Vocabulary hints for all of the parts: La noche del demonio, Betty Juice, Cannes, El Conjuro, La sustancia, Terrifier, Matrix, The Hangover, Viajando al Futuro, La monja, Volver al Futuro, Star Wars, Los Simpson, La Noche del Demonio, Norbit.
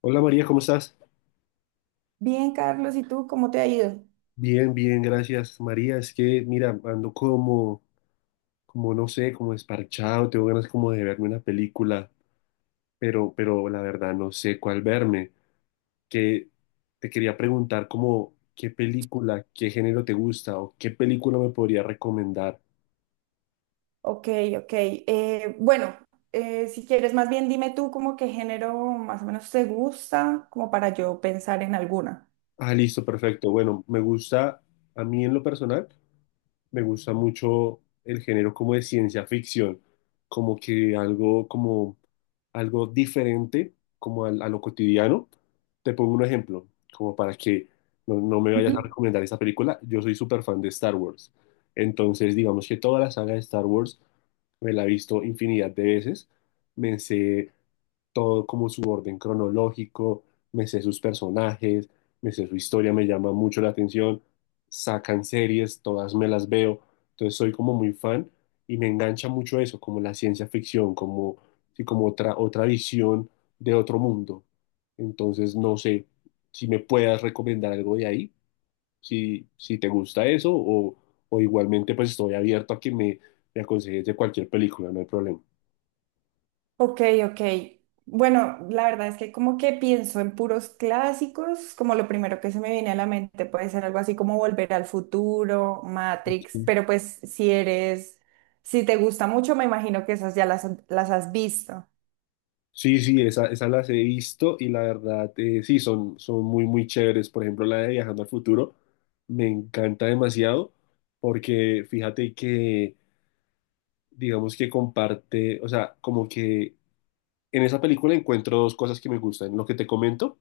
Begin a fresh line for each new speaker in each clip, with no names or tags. Hola María, ¿cómo estás?
Bien, Carlos, ¿y tú cómo te ha ido?
Bien, bien, gracias. María, es que mira, ando como no sé, como desparchado, tengo ganas como de verme una película, pero la verdad no sé cuál verme. Que te quería preguntar como qué película, qué género te gusta o qué película me podría recomendar.
Ok, ok. Bueno, si quieres, más bien dime tú como qué género más o menos te gusta, como para yo pensar en alguna.
Ah, listo, perfecto. Bueno, me gusta, a mí en lo personal, me gusta mucho el género como de ciencia ficción, como que algo como algo diferente como a lo cotidiano. Te pongo un ejemplo, como para que no me vayas a
Ujú.
recomendar esta película. Yo soy súper fan de Star Wars. Entonces, digamos que toda la saga de Star Wars me la he visto infinidad de veces. Me sé todo como su orden cronológico, me sé sus personajes, me sé su historia, me llama mucho la atención, sacan series, todas me las veo, entonces soy como muy fan y me engancha mucho eso, como la ciencia ficción, como, sí, como otra visión de otro mundo. Entonces no sé si me puedas recomendar algo de ahí, si te gusta eso o igualmente pues estoy abierto a que me aconsejes de cualquier película, no hay problema.
Ok, ok. Bueno, la verdad es que como que pienso en puros clásicos, como lo primero que se me viene a la mente puede ser algo así como Volver al Futuro, Matrix, pero pues si eres, si te gusta mucho, me imagino que esas ya las has visto.
Sí, sí, esas las he visto y la verdad, sí, son muy, muy chéveres. Por ejemplo, la de Viajando al Futuro me encanta demasiado porque fíjate que, digamos que comparte, o sea, como que en esa película encuentro dos cosas que me gustan. Lo que te comento,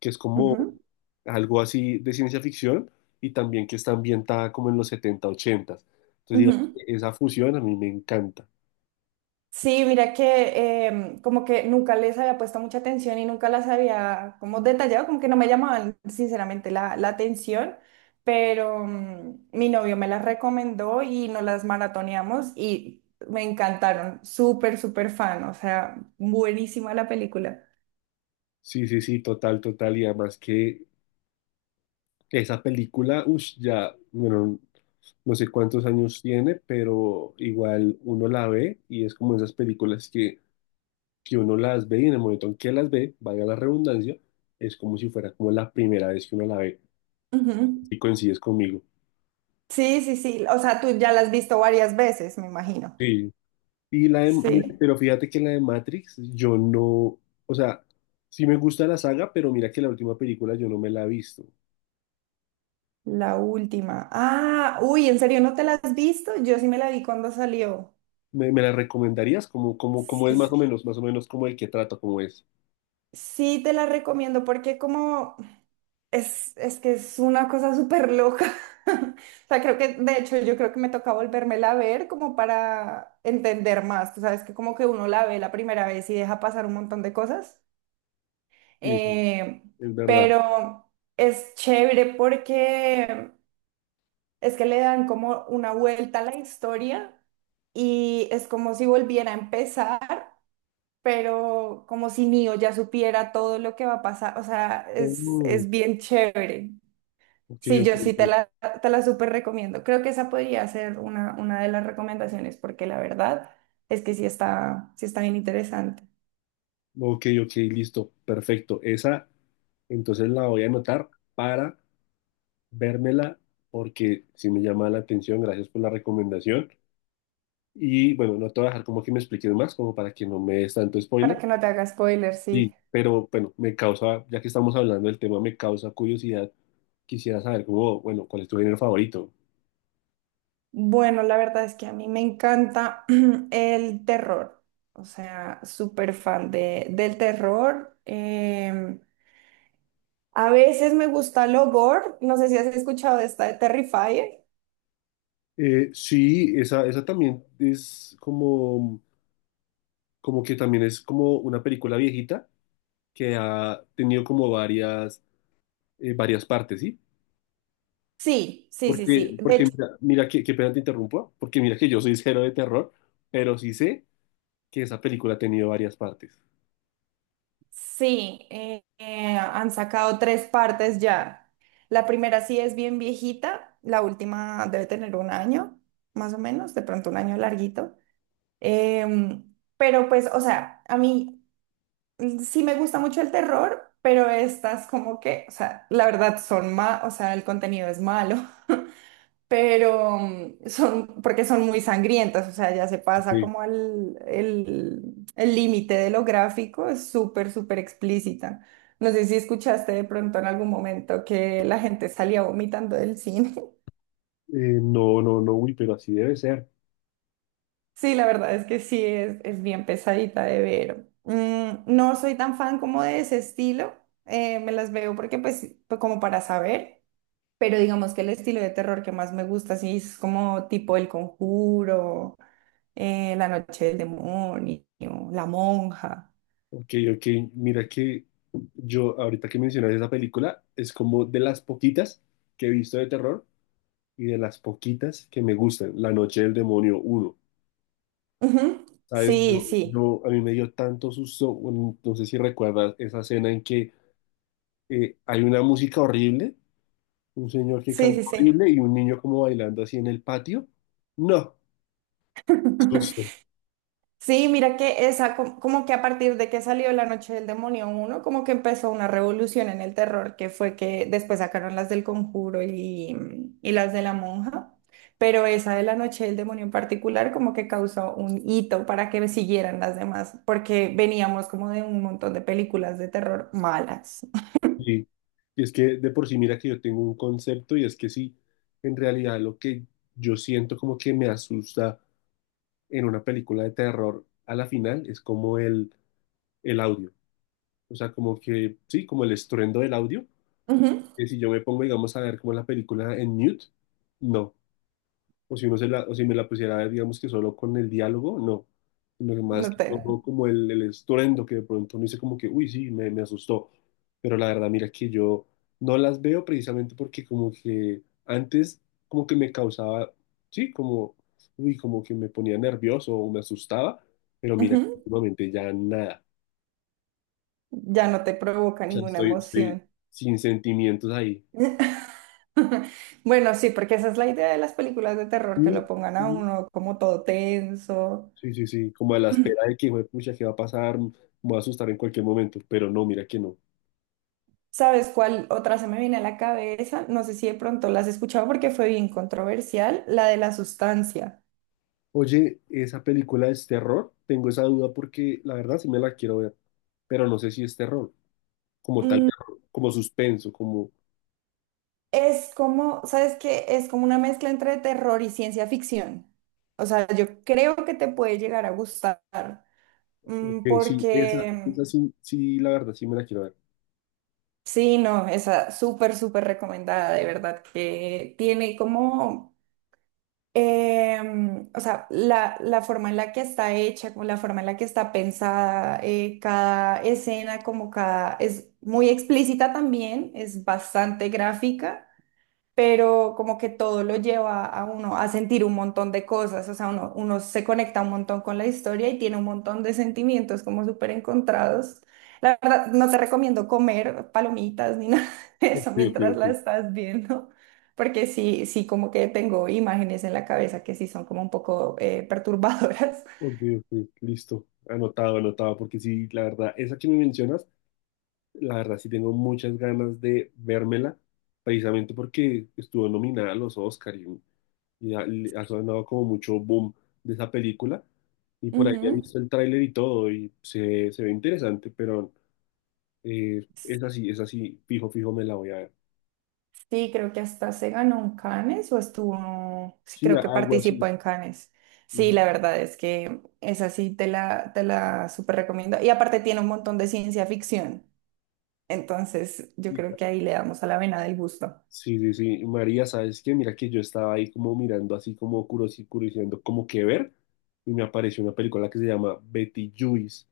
que es como
Ujú,
algo así de ciencia ficción y también que está ambientada como en los 70 80. Entonces, digamos,
ujú.
esa fusión a mí me encanta.
Sí, mira que como que nunca les había puesto mucha atención y nunca las había como detallado, como que no me llamaban sinceramente la atención, pero mi novio me las recomendó y nos las maratoneamos y me encantaron, súper, súper fan, o sea, buenísima la película.
Sí, sí, sí, total, total. Y además que esa película, uff, ya, bueno, no sé cuántos años tiene, pero igual uno la ve y es como esas películas que uno las ve y en el momento en que las ve, valga la redundancia, es como si fuera como la primera vez que uno la ve.
Ujú.
Y coincides conmigo.
Sí, sí, sí, o sea, tú ya la has visto varias veces, me imagino.
Sí. Y mira,
Sí,
pero fíjate que la de Matrix, yo no, o sea, sí me gusta la saga, pero mira que la última película yo no me la he visto.
la última. Ah, uy, ¿en serio no te la has visto? Yo sí me la vi cuando salió.
¿Me la recomendarías? ¿Cómo es más o menos como el que trata, cómo es?
Sí, te la recomiendo porque como es que es una cosa súper loca. O sea, creo que, de hecho, yo creo que me toca volvérmela a ver como para entender más. Tú sabes que como que uno la ve la primera vez y deja pasar un montón de cosas.
Sí, sí,
Eh,
es verdad.
pero es chévere porque es que le dan como una vuelta a la historia y es como si volviera a empezar. Pero como si Neo ya supiera todo lo que va a pasar, o sea, es,
Oh,
es bien chévere.
ok,
Sí,
ok,
yo sí te
ok,
te la súper recomiendo. Creo que esa podría ser una de las recomendaciones, porque la verdad es que sí está bien interesante.
ok, ok, listo, perfecto. Esa, entonces la voy a anotar para vérmela porque si me llama la atención. Gracias por la recomendación. Y bueno, no te voy a dejar como que me expliques más, como para que no me des tanto
Para
spoiler.
que no te haga spoiler,
Sí,
sí.
pero bueno, me causa, ya que estamos hablando del tema, me causa curiosidad. Quisiera saber cómo, bueno, cuál es tu género favorito.
Bueno, la verdad es que a mí me encanta el terror, o sea, súper fan de, del terror. A veces me gusta lo gore, no sé si has escuchado de esta de Terrifier.
Sí, esa también es como que también es como una película viejita que ha tenido como varias, varias partes, ¿sí?
Sí, sí, sí, sí.
Porque,
De
porque
hecho,
mira que, qué pena te interrumpo, porque mira que yo soy cero de terror, pero sí sé que esa película ha tenido varias partes.
sí, han sacado 3 partes ya. La primera sí es bien viejita, la última debe tener 1 año, más o menos, de pronto 1 año larguito. Pero pues, o sea, a mí, mm, sí me gusta mucho el terror, pero estas como que, o sea, la verdad son más, o sea, el contenido es malo. Pero porque son muy sangrientas, o sea, ya se
Ok,
pasa como al el límite de lo gráfico, es súper, súper explícita. No sé si escuchaste de pronto en algún momento que la gente salía vomitando del cine.
no, no, no, uy, pero así debe ser.
Sí, la verdad es que sí, es bien pesadita de ver. Mm, no soy tan fan como de ese estilo, me las veo porque pues como para saber, pero digamos que el estilo de terror que más me gusta sí es como tipo El Conjuro, La noche del demonio, La monja.
Ok, ok, mira que yo, ahorita que mencionas esa película, es como de las poquitas que he visto de terror y de las poquitas que me gustan, La Noche del Demonio uno.
Ujú.
¿Sabes?
Sí, sí,
A mí me dio tanto susto, bueno, no sé si recuerdas esa escena en que hay una música horrible, un señor que
sí,
canta
sí, sí.
horrible y un niño como bailando así en el patio. No, susto.
Sí, mira que esa, como que a partir de que salió La Noche del Demonio uno como que empezó una revolución en el terror, que fue que después sacaron las del Conjuro y, y las de la Monja, pero esa de La Noche del Demonio en particular como que causó un hito para que siguieran las demás, porque veníamos como de un montón de películas de terror malas.
Y, y es que de por sí, mira que yo tengo un concepto y es que sí, en realidad lo que yo siento como que me asusta en una película de terror a la final es como el audio. O sea, como que, sí, como el estruendo del audio.
Ujú.
Que si yo me pongo, digamos, a ver como la película en mute, no. O si me la pusiera a ver, digamos que solo con el diálogo, no, sino que más
No
que todo
te...
como el estruendo que de pronto uno dice como que, uy, sí, me asustó, pero la verdad, mira que yo no las veo precisamente porque como que antes como que me causaba, sí, como, uy, como que me ponía nervioso o me asustaba, pero mira,
ujú.
últimamente ya nada,
Ya no te provoca
o sea,
ninguna
estoy
emoción.
sin sentimientos ahí.
Bueno, sí, porque esa es la idea de las películas de terror, que lo
Sí,
pongan a
sí,
uno como todo tenso.
sí, sí, sí, como a la espera de que, hijo de pucha, ¿qué va a pasar? Me voy a asustar en cualquier momento, pero no, mira que no.
¿Sabes cuál otra se me viene a la cabeza? No sé si de pronto la has escuchado porque fue bien controversial, la de la sustancia.
Oye, ¿esa película es terror? Tengo esa duda porque la verdad sí me la quiero ver, pero no sé si es terror, como tal,
Mm,
terror, como suspenso, como...
es como, ¿sabes qué? Es como una mezcla entre terror y ciencia ficción. O sea, yo creo que te puede llegar a gustar,
Ok,
mm,
sí, esa,
porque
esa sí, sí, la verdad sí me la quiero ver.
sí, no, esa súper, súper recomendada, de verdad, que tiene como, o sea, la forma en la que está hecha, como la forma en la que está pensada, cada escena, como cada, es muy explícita también, es bastante gráfica, pero como que todo lo lleva a uno a sentir un montón de cosas, o sea, uno se conecta un montón con la historia y tiene un montón de sentimientos como súper encontrados. La verdad, no te recomiendo comer palomitas ni nada de
Ok,
eso
ok,
mientras la
ok,
estás viendo, porque sí, sí, como que tengo imágenes en la cabeza que sí son como un poco perturbadoras.
ok, ok, listo, anotado, anotado, porque sí, la verdad, esa que me mencionas, la verdad sí tengo muchas ganas de vérmela, precisamente porque estuvo nominada a los Oscar y ha sonado como mucho boom de esa película. Y por ahí he
Ujú.
visto el tráiler y todo, y se ve interesante, pero es así, fijo, fijo, me la voy a ver.
Sí, creo que hasta se ganó un Cannes o estuvo, sí,
Sí,
creo que
algo así.
participó en Cannes. Sí,
Ujú.
la verdad es que esa sí te te la súper recomiendo. Y aparte tiene un montón de ciencia ficción. Entonces, yo creo que ahí le damos a la vena del gusto.
Sí, sí, sí. María, ¿sabes qué? Mira que yo estaba ahí como mirando, así como curioseando, como que ver, y me apareció una película que se llama Betty Juice,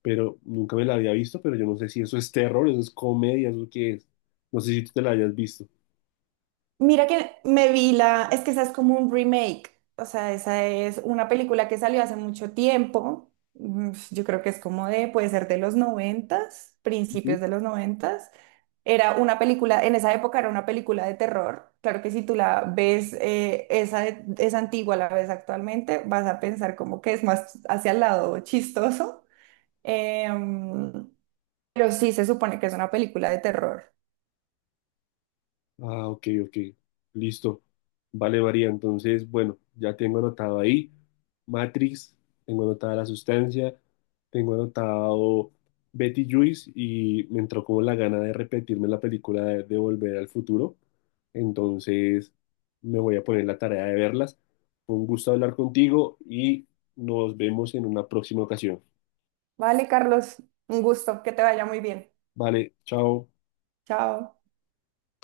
pero nunca me la había visto, pero yo no sé si eso es terror, eso es comedia, eso qué es. No sé si tú te la hayas visto.
Mira que me vi la, es que esa es como un remake, o sea, esa es una película que salió hace mucho tiempo, mm, yo creo que es como de, puede ser de los noventas, principios de los noventas, era una película, en esa época era una película de terror, claro que si tú la ves, es antigua, la ves actualmente, vas a pensar como que es más hacia el lado chistoso, em, pero sí se supone que es una película de terror.
Ah, ok, ok. Listo. Vale, varía. Entonces, bueno, ya tengo anotado ahí Matrix, tengo anotada la sustancia, tengo anotado Betty Juice y me entró como la gana de repetirme la película de Volver al Futuro. Entonces, me voy a poner la tarea de verlas. Fue un gusto hablar contigo y nos vemos en una próxima ocasión.
Vale, Carlos, un gusto, que te vaya muy bien.
Vale, chao.
Chao.